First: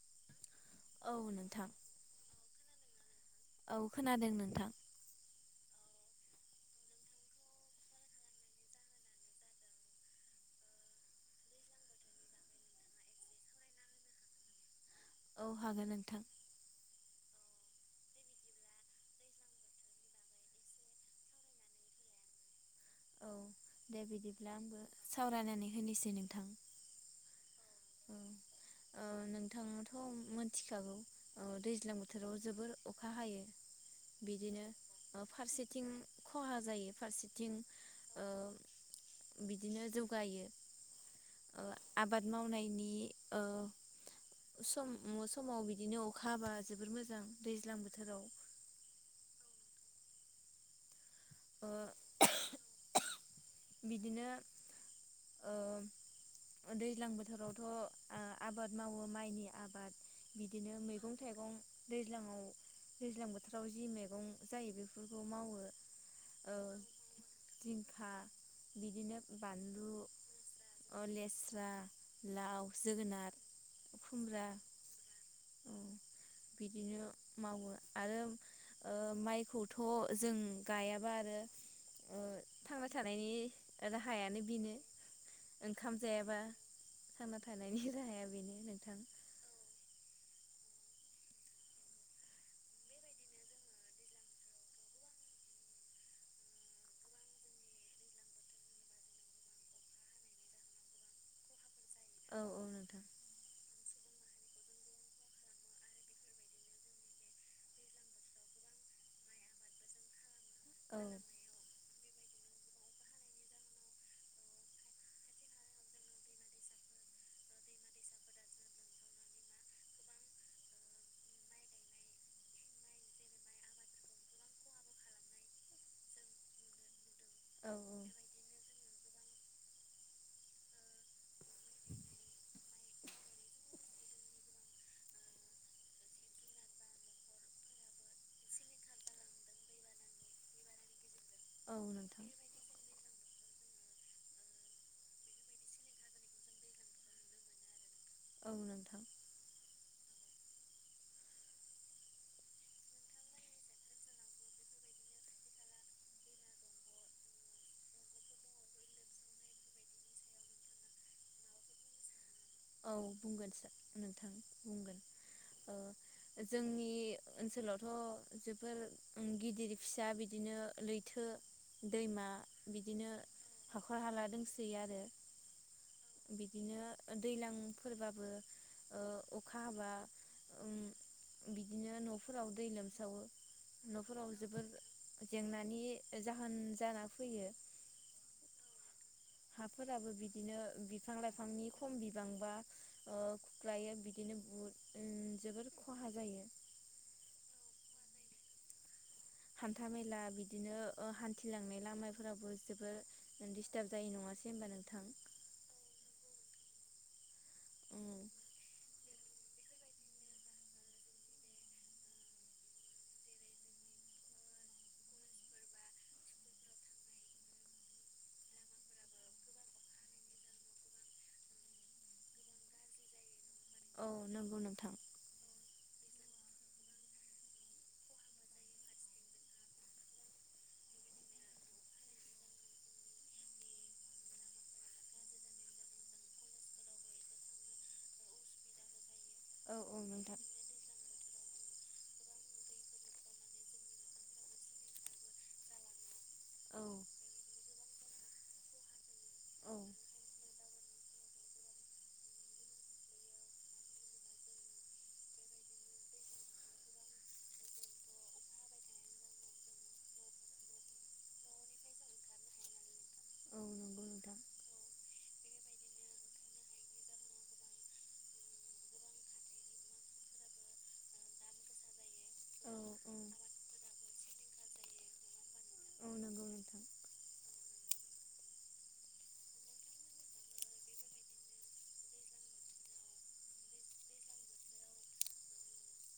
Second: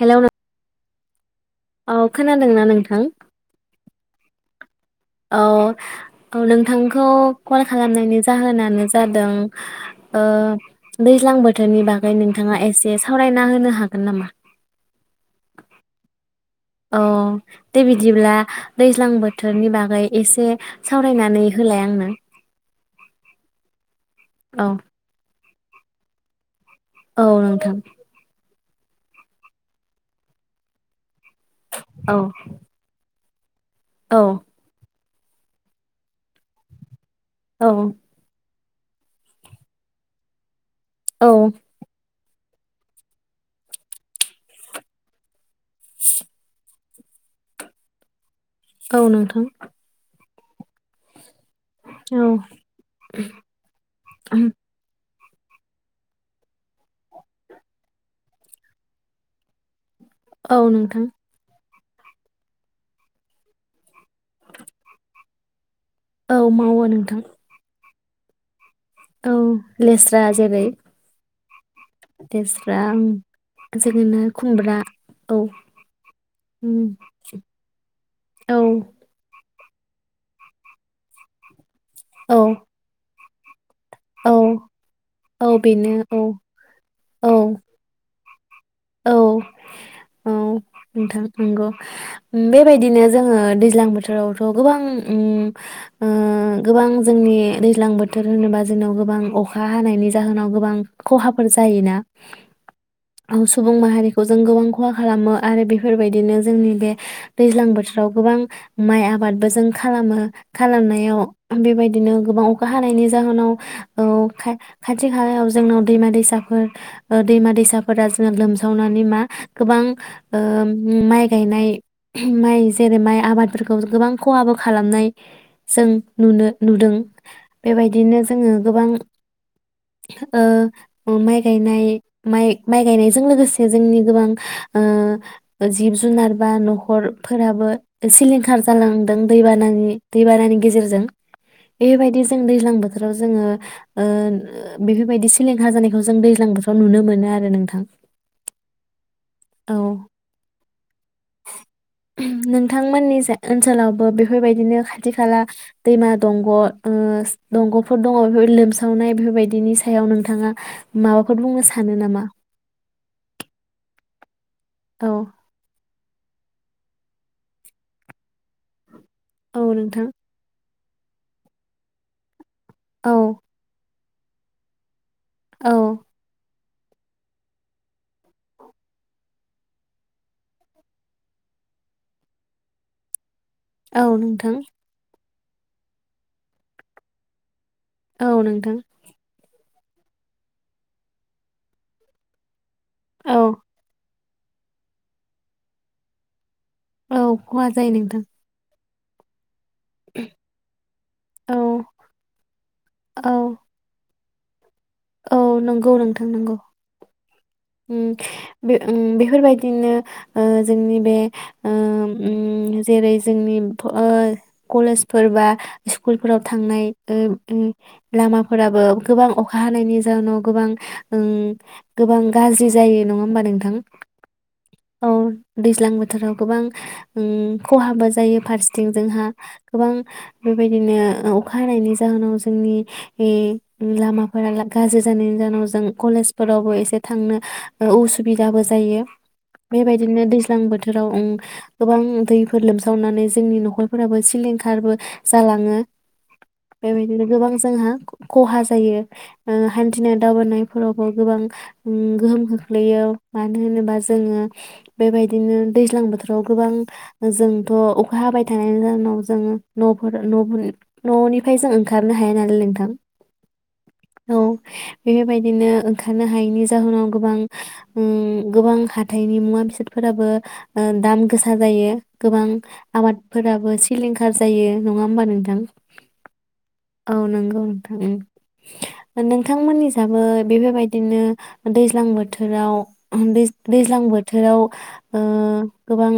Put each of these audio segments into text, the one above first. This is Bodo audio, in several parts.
हेल' नों औ नोंथां औ खोनादोंना नोंथां औ खोनादों नोंथां औ औ नोंथांखौ कल खालामनायनि जाहोनानो जादों ओ दैज्लां बोथोरनि बागै नोंथाङा एसे सावरायना होनो हागोन नामा औ हागोन नोंथां औ दे बिदिब्ला दैज्लां बोथोरनि बागै एसे सावरायनानै होलाय आंनो औ दे बिदिब्ला औ आंबो सावरायनानै हिनिसै नोंथां औ नों थां औ नोंथांआथ' मोनथिखागौ औ दैज्लां औ बोथोराव जोबोर अखा हायो औ बिदिनो ओ फारसेथिं खहा जायो फारसे थिं औ ओ बिदिनो जौगायो औ मावनाय नि ओ सम मस समाव बिदिनो अखा हाबा जोबोर मोज जां दैज्लां बोथोराव औ नोंथां ओ औ बिदिनो ओम दैज्लां बोथोरावथ' आबाद मावो माइनि आबाद औ बिदिनो नोंथां मैगं थाइगं दैज्लांआव दैज्लां बोथोराव जि मे गं जायो बेफोरखो खौ मावो औ मावो नोंथां हा बिदिनो औ बानलु लेस्रा जेरै अ लेस्रा लाव लेस्रा जोगोनार खुमब्रा औ अ उम बिदिनो मावो आरो औ ओ माइखौयं मदर थ' जों गायाबा आरो ओ औ थानायनि औ राहायानो बिनो औ बेनो औ औ थांना थानायनि राहाया बेनो नोंथां औ औ नोंथां नंगौ बेबायदिनो जोङो दैज्लां बोथोरावथ' गोबां उम ओ गोबां जोंनि दैज्लां बोथोर होनोबा जोंनाव गोबां अखा हानायनि जाहोनाव गोबां खहाफोर जायोना औ औ नोंथां औस माहारिखौ जों गोबां खहा खालामो आरो बेफोरबायदिनो जोंनि बे दैज्लां बोथोराव गोबां माइ आबादबो जों खालामो औ खालामनायाव बेबायदि बिदिनो गोबां अखा हानायनि जाहोनाव ओ खाथि खाायाव जोंनाव दैमा दैसाफोर ओ दैमा दैसाफोरा लोमसावनानै मा गोबां ओ माइ गायनाय माइ जेरै माइ आबादफोरखौ गोबां खहाबो खालामनाय जों नुनो नुदों औ बेबायदिनो जोङो गोबां ओ माइ गायनाय माइ माइ गायनाय जों लोगोसे जोंनि गोबां ओ जिब जुनार बा न'खरफोराबो सिलिंखार जालांदों दैबानानि दैबानानि गेजेरजों औ बेबायदि नोंथां जों दैज्लां बोथोराव जोङो ओ बेफोरबायदि सिलिंखार जानायखौ जों दैज्लां बोथोराव नुनो मोनो आरो नोंथां औ नोंथां औ नोंथांमोननि जाय ओनसोलावबो बेफोरबायदिनो खाथि खाला दैमा दंग' ओ दंग'फोर दङ बेफोरबाय लोमसावनाय बेफोरबायदिनि सायाव नोंथाङा माबाफोर बुंनो सानो नामा औ बुंगोनसो नोंथां बुंगोन औ जोंनि ओनसोलावथ' जोबोर औ गिदिर नोंथां फिसा बिदिनो लैथो दैमा औ बिदिनो हाखर हर हाला दोंसै आरो औ बिदिनो दैज्लांफोरबाबो ओ अखा हाबा बिदिनो न'फोराव दै लोमसावो औ न'फोराव नोंथां जोबोर जेंनानि जाहोन जाना फैयो औ नोंथां हाफोराबो बिदिनो बिफां लाइफांनि खम बिबांबा ओ औ खुख्लायो बिदिनो बहुद जोबोर खहा जायो औ खहा जायो नोंथां हान्था मेला बिदिनो ओ औ हान्थिलांनाय लामाफोरावबो जोबोद औ दिडिस्टार्ब जायो नङासै [unintelligible] औ नंगौ नोंथां नंगौ उम बे उम बेफोरबायदिनो ओ जोंनि बे ओ उम जेरै जोंनि ओ कलेजफोर बा स्कुलफोराव थांनाय ओ ओ लामाफोराबो गोबां अखा हानायनि जाउनाव गोबां उम गोबां गाज्रि जायो नङा होमबा नोंथां औ नंगौ नोंथां औ दैज्लां बोथोर फोथोराव गोबां उम खहाबो जायो फारसेथिं जोंहा गोबां बेबायदिनो ओ अखा हानायनि जाहोनाव जोंनि लामाफोरा गाज्रि जानायनि जाहोनाव जों कलेजफोरावबो एसे थांनो ओ उसुबिदाबो जायो औ औ बेबायदिनो नोंथां दैज्लां बोथोराव गोबां दैफोर लोमसावनानै जोंनि न'खरफोराबो सिलिंखारबो जालाङो औ बेबायदिनो गोबां जोंहा खहा जायो ओ औ हान्थिनाय दावबायनायफोरावबो गोबां उम गोहोम खोख्लैयो मानो होनोबा जोङो बेबायदिनो दैज्लां बोथोराव गोबां जोंथ' अखा हाबाय थानायनि जाहनाव जोङो न'फोर न'निफ्राय जों ओंखारनो हाया नालाय नोंथां औ नंगौ नोंथां औ बेबायदिनो ओंखारनो हायैनि जाहोनाव गोबां उम गोबां हाथाइनि मुवा बेसादफोराबो ओ दाम गोसा जायो गोबां औ आबादफोराबो सिलिंखार जायो नङा होमबा नोंथां औ नंगौ नोंथां औ नंगौ नोंथांमोननि जाबो बेफोरबायदिनो दैज्लां बोथोराव दैज्लां दैज्लां बोथोराव ओ गोबां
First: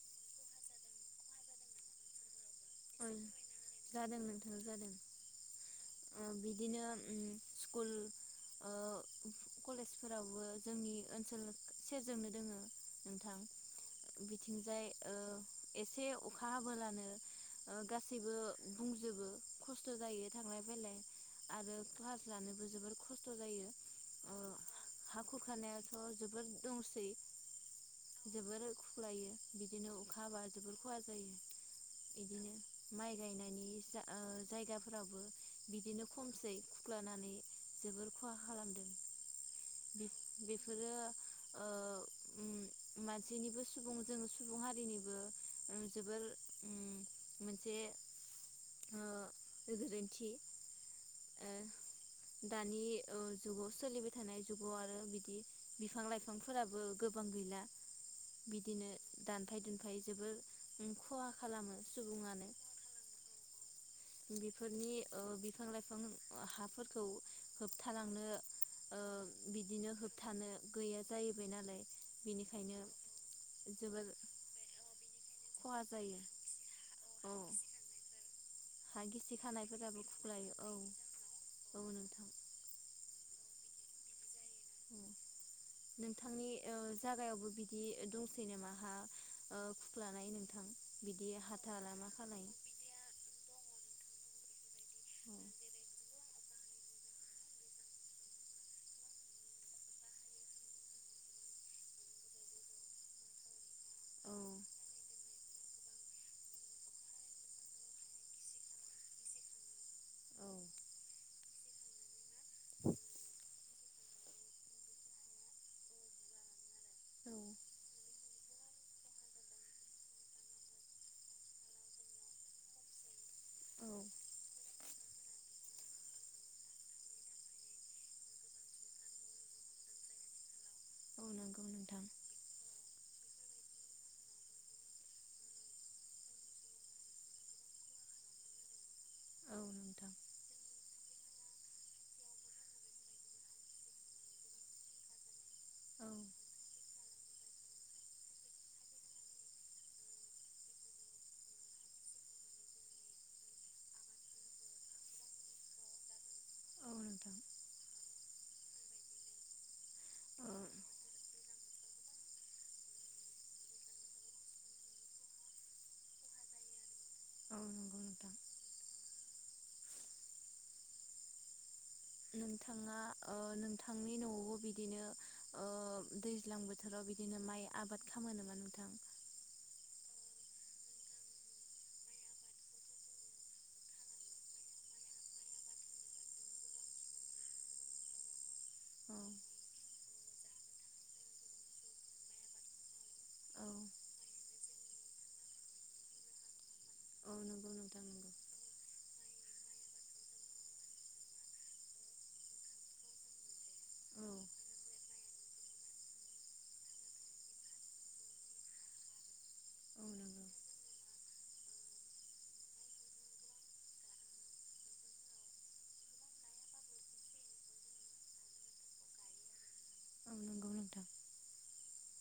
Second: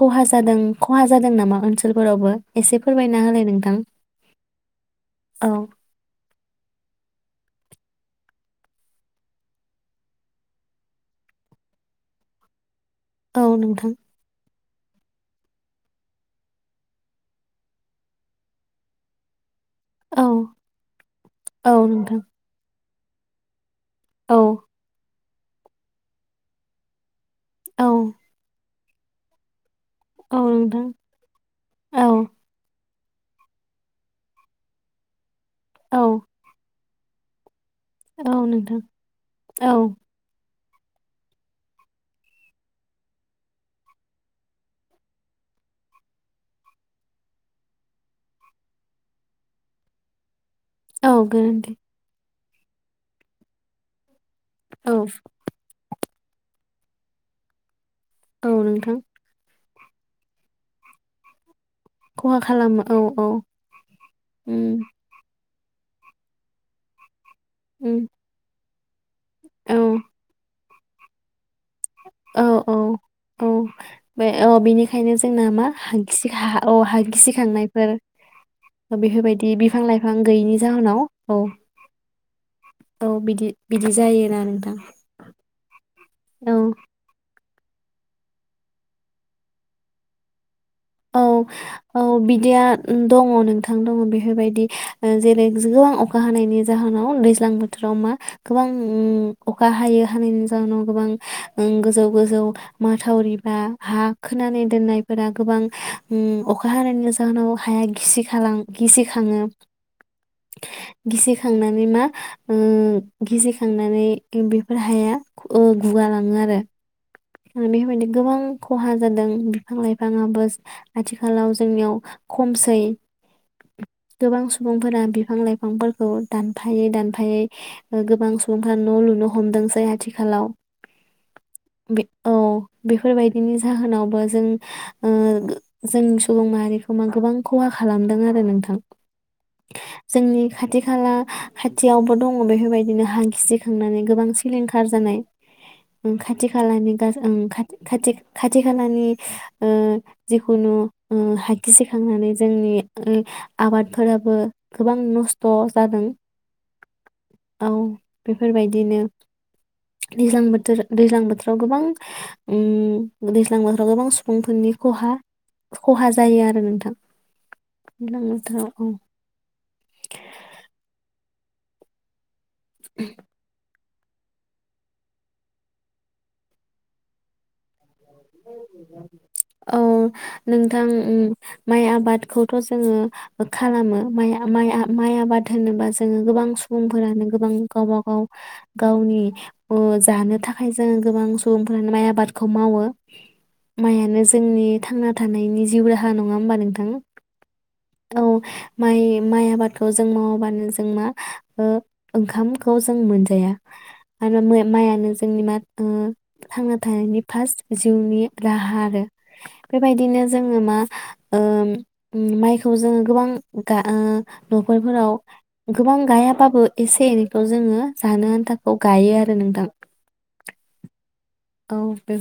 खहा जादों खहा जादों नामा ओनसोलफोरावबो एसे अ फोरमायना होलाय नोंथां जादों नोंथां जादों औ बिदिनो उम स्कुल ओ कलेजफोरावबो जोंनि ओनसोल सेरजोंनो दोङो नोंथां औ नोंथां बि जाय ओ एसे अखा हाब्लानो ओ गासैबो बुंजोबो खस्थ' औ जायो थांलाय फैलाय औ आरो नोंथां क्लास लानोबो जोबोर ख खस्थ' जायो ओ औ हा खुरखानायाथ' जोबोर दंसै औ [unintelligible] बिदिनो अखा हाबा औ जोबोर नोंथां खहा औ जायो माइ गायनायनि जा जायगाफोरावबो औ बिदिनो खमसै [inaudible] जोबोर खहा औ नोंथां खालामदों औ [unintelligible] बेफोरो ओ उम मानसिनिबो सुबुं जो सुबुं हारिनिबो जोबोर मोनसे ओ गोरोन्थि औ ओ गोरोन्थि दानि ओ जुगाव सोलिबाय थानाय जुगाव औ आरो बिदि बिफां लाइफां बिफांफोराबो गोबां गैला औ बिदिनो नोंथां दानफाय दो ओमफ्राय जोबोर खहा खालामो खहा सुबुङानो खालामो औ औ उम बेफोरनि ओ बिफां लाइफां हाफोरखौ उम होबथालांनो ओ औ बिदिनो होबथानो गैया जायो औ औ औ जोबोर बे औ बेनिखायनो जोंना मा खहा जायो गिसि हा‌ औ बहा औ गिसि खांनायफोर हा बेफोरबायदि बिफां गिसिखानायफोराबो लाइफां खुख्लायो गैयिनि औ जाहोनाव औ औ बिदि बिदि जायो नानो नों औ नोंथांनि ओ जागायावबो बिदि बिदि दंसै नामाहा खुख्लानाय नोंथां औ बिदि हाथाला औ मा खालाय बिदिया दङ नोंथां दंमोन बेफोरबायदि औ जेरै गोबां अखा हानायनि जाहोनाव दैज्लां बोथोराव मा गोबां अखा हायो हानायनि जाहोनाव गोबां गोजौ गोजौ माथावरि बा हा औ खोनानै दोननायफोरा गोबां अखा हानायनि जाहोनाव हाया गिसि गिसि खाङो औ गिसि खांनानै मा ओ गिसि खांनानै बेफोर हाया गुगालाङो आरो [unintelligible] गोबां खहा जादों बिफां लाइफाङाबो आथिखालाव जोंनियाव खमसै गोबां सुबुंफोरा बिफां लाइफांफोरखौ दानफायै दानफायै गोबां सुबुंफोरा न' लुनो हमदोंसै आथिखालाव औ नंगौ बे नोंथां औ बे बेफोरबायदिनि जाहोनावबो जों ओ जों सुबुं माहारिखौ मा गोबां खहा खालामदों आरो नोंथां औ नोंथां जोंनि खाथि खाला खाथियावबो दङ बेफोरबायदिनो हां गिसिखांनानै गोबां सिलिंखार जानाय औ खाथि खालानि ओ खाथि खाथि खालानि ओ जिखुनु हाय गिसेखांनानै ओ जोंनि आबादफोराबो गोबां नस्थ' जादों नोंथां औ बेफोरबायदिनो दैज्लां ओ बोथोर दैज्लां बोथोराव गोबां उम दैज्लां बोथोराव गोबां सुबुंफोरनि खहा खहा जायो आरो नोंथां [unintelligible] औ नंगौ नोंथां नोंथाङा बुं नोंथाङा ओ नों थांनि न'आवबो बिदिनो ओ दैज्लां बोथोराव बिदिनो माइ आबाद खालाम औ नोंथां उम माइ आबादखौथ' जोङो खालामो माइ माइ आबाद होनोबा जोङो गोबां सुबुंफोरानो गोबां गावबाागाव औ गावनि ओ जानो थाखाय जोङो गोबां सुबुंफोरानो माइ आबादखौ मावो औ माइआनो जोंनि थांना थानायनि जिउ राहा नङा होमबा नोंथां औ नंगौ नोंथां औ नंगौ माइ माइ आबादखौ जों मावाबानो जों मा ओ ओंखामखौ जों मोनजाया औ आरो माइआनो जोंनि मा ओ थांना थानायनि फार्स्ट जिउनि राहा आरो औ बेबायदिनो नंगौ जोङो मा माइखौ जोङो गोबां ओ न'खरफोराव गोबां गायाबाबो एसे एनैखौ जोङो जानो आन्थाखौ गायो आरो नोंथां औ नंगौ नोंथां औ बे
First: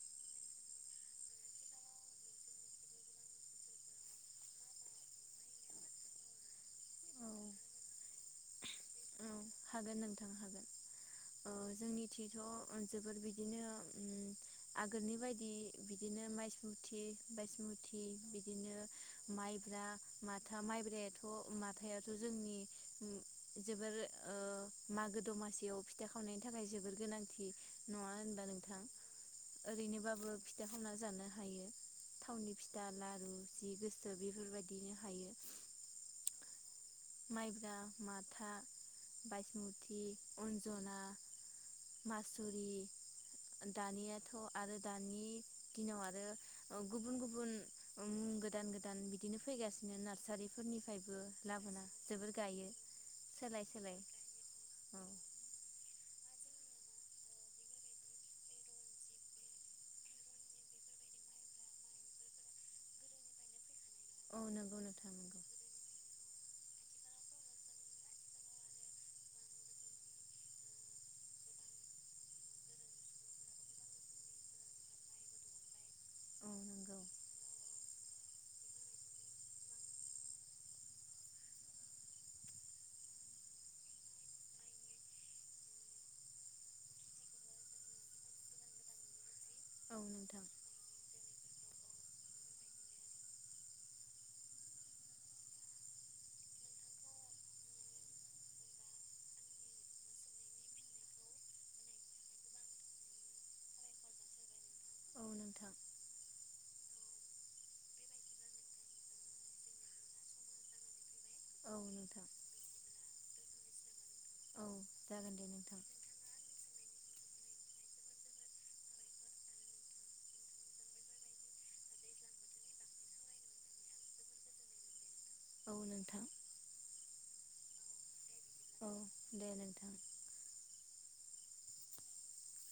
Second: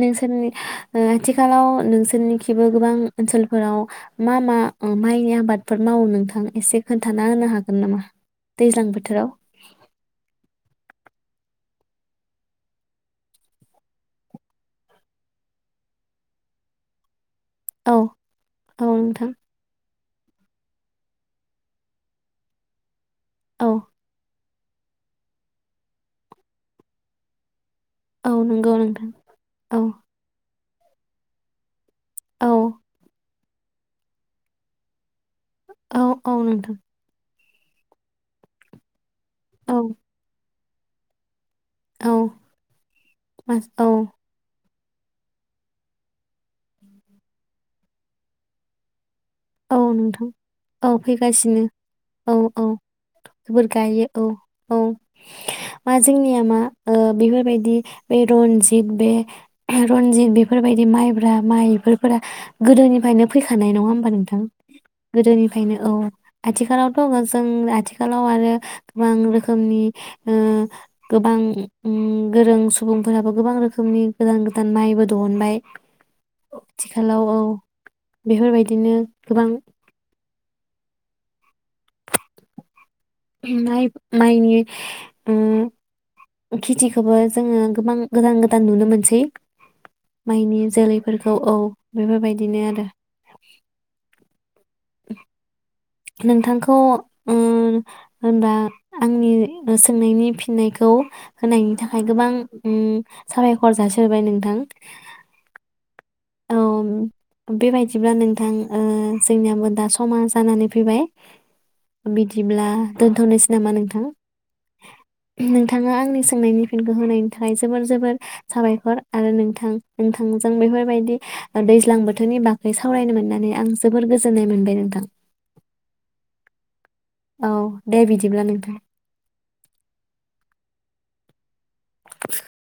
नोंसोरनि ओ आथिखालाव नोंसोरनिखिबो गोबां ओनसोलफोराव मा मा ओ माइनि आबादफोर मावो नोंथां एसे खोन्थाना औ होनो हागोन नामा दैज्लां बोथोराव? औ हागोन नोंथां हागोन जोंनिथिथ' जोबोर बिदिनो आगोलनि बायदि बिदिनो माइसमुथि औ बायसमुथि बिदिनो औ नोंथां माइब्रा माथा माइब्रायाथ' माथायाथ' जोंनि औ जोबोर ओ मागो दमासियाव फिथा खावनायनि थाखाय जोबोर गोनांथि नङा औ होनबा नंगौ नोंथां औ ओरैनोबाबो फिथा खावना जानो हायो औ थावनि फिथा लारु जि गोसो बेफोरबायदिनो हायो। औ औ नोंथां माइब्रा माथा औ बाइसमुथि अन जना औ मासुरि मास औ दानियाथ' आरो दानि दिनाव आरो गुबुन गुबुन उम गोदान गोदान बि बिदिनो औ फैगासिनो नोंथां औ नार्सारिफोरनिफ्रायबो फैगासिनो लाबोना जोबोर औ औ गायो सोलाय [unintelligible] सोलाय गायो औ औ माजो जोंनिया मा ओ बेफोरबायदि बे रनजित बे रनजित बेफोरबायदि माइब्रा माइ बेफोरा गोदोनिफ्रायनो फैखानाय नङा होमबा नोंथां औ नंगौ नोंथां नंगौ गोदोनिफ्रायनो औ आथिखालावथ' जों आथिखालाव आरो गोबां रोखोमनि ओ गोबां गोरों सुबुंफोराबो गोबां रोखोमनि गोदान गोदान माइबो दहनबाय औ नंगौ आथिखालाव औ बेफोरबायदिनो गोबां माइ माइनि उम खेथिखौबो जोङो गोबां गोदान गोदान नुनो मोनसै औ नोंथां माइनि जोलैफोरखौ औ बेफोरबायदिनो आरो [inaudible] नोंथांखौ उम होनबा आंनि सोंनायनि फिननायखौ होनायनि थाखाय गोबां उम साबायखर जासिहोबाय नोंथां औ नोंथां औ बेबायदिब्ला नोंथां ओ जोंनियाबो दा समा जानानै फैबाय औ नोंथां बिदिब्ला दोनथ'नोसै नामा नोंथां औ जागोन दे नोंथां नोंथाङा आंनि सोंनायनि फिन होनायनि थाखाय जोबोर जोबोर साबायखर आरो नोंथां नोंथांजों बेफोरबायदि दैज्लां बोथोरनि बागै सावरायनो मोननानै आं जोबोर गोजोननाय मोनबाय नोंथां औ नोंथां औ दे बिदि औ दे नोंथां [inaudible]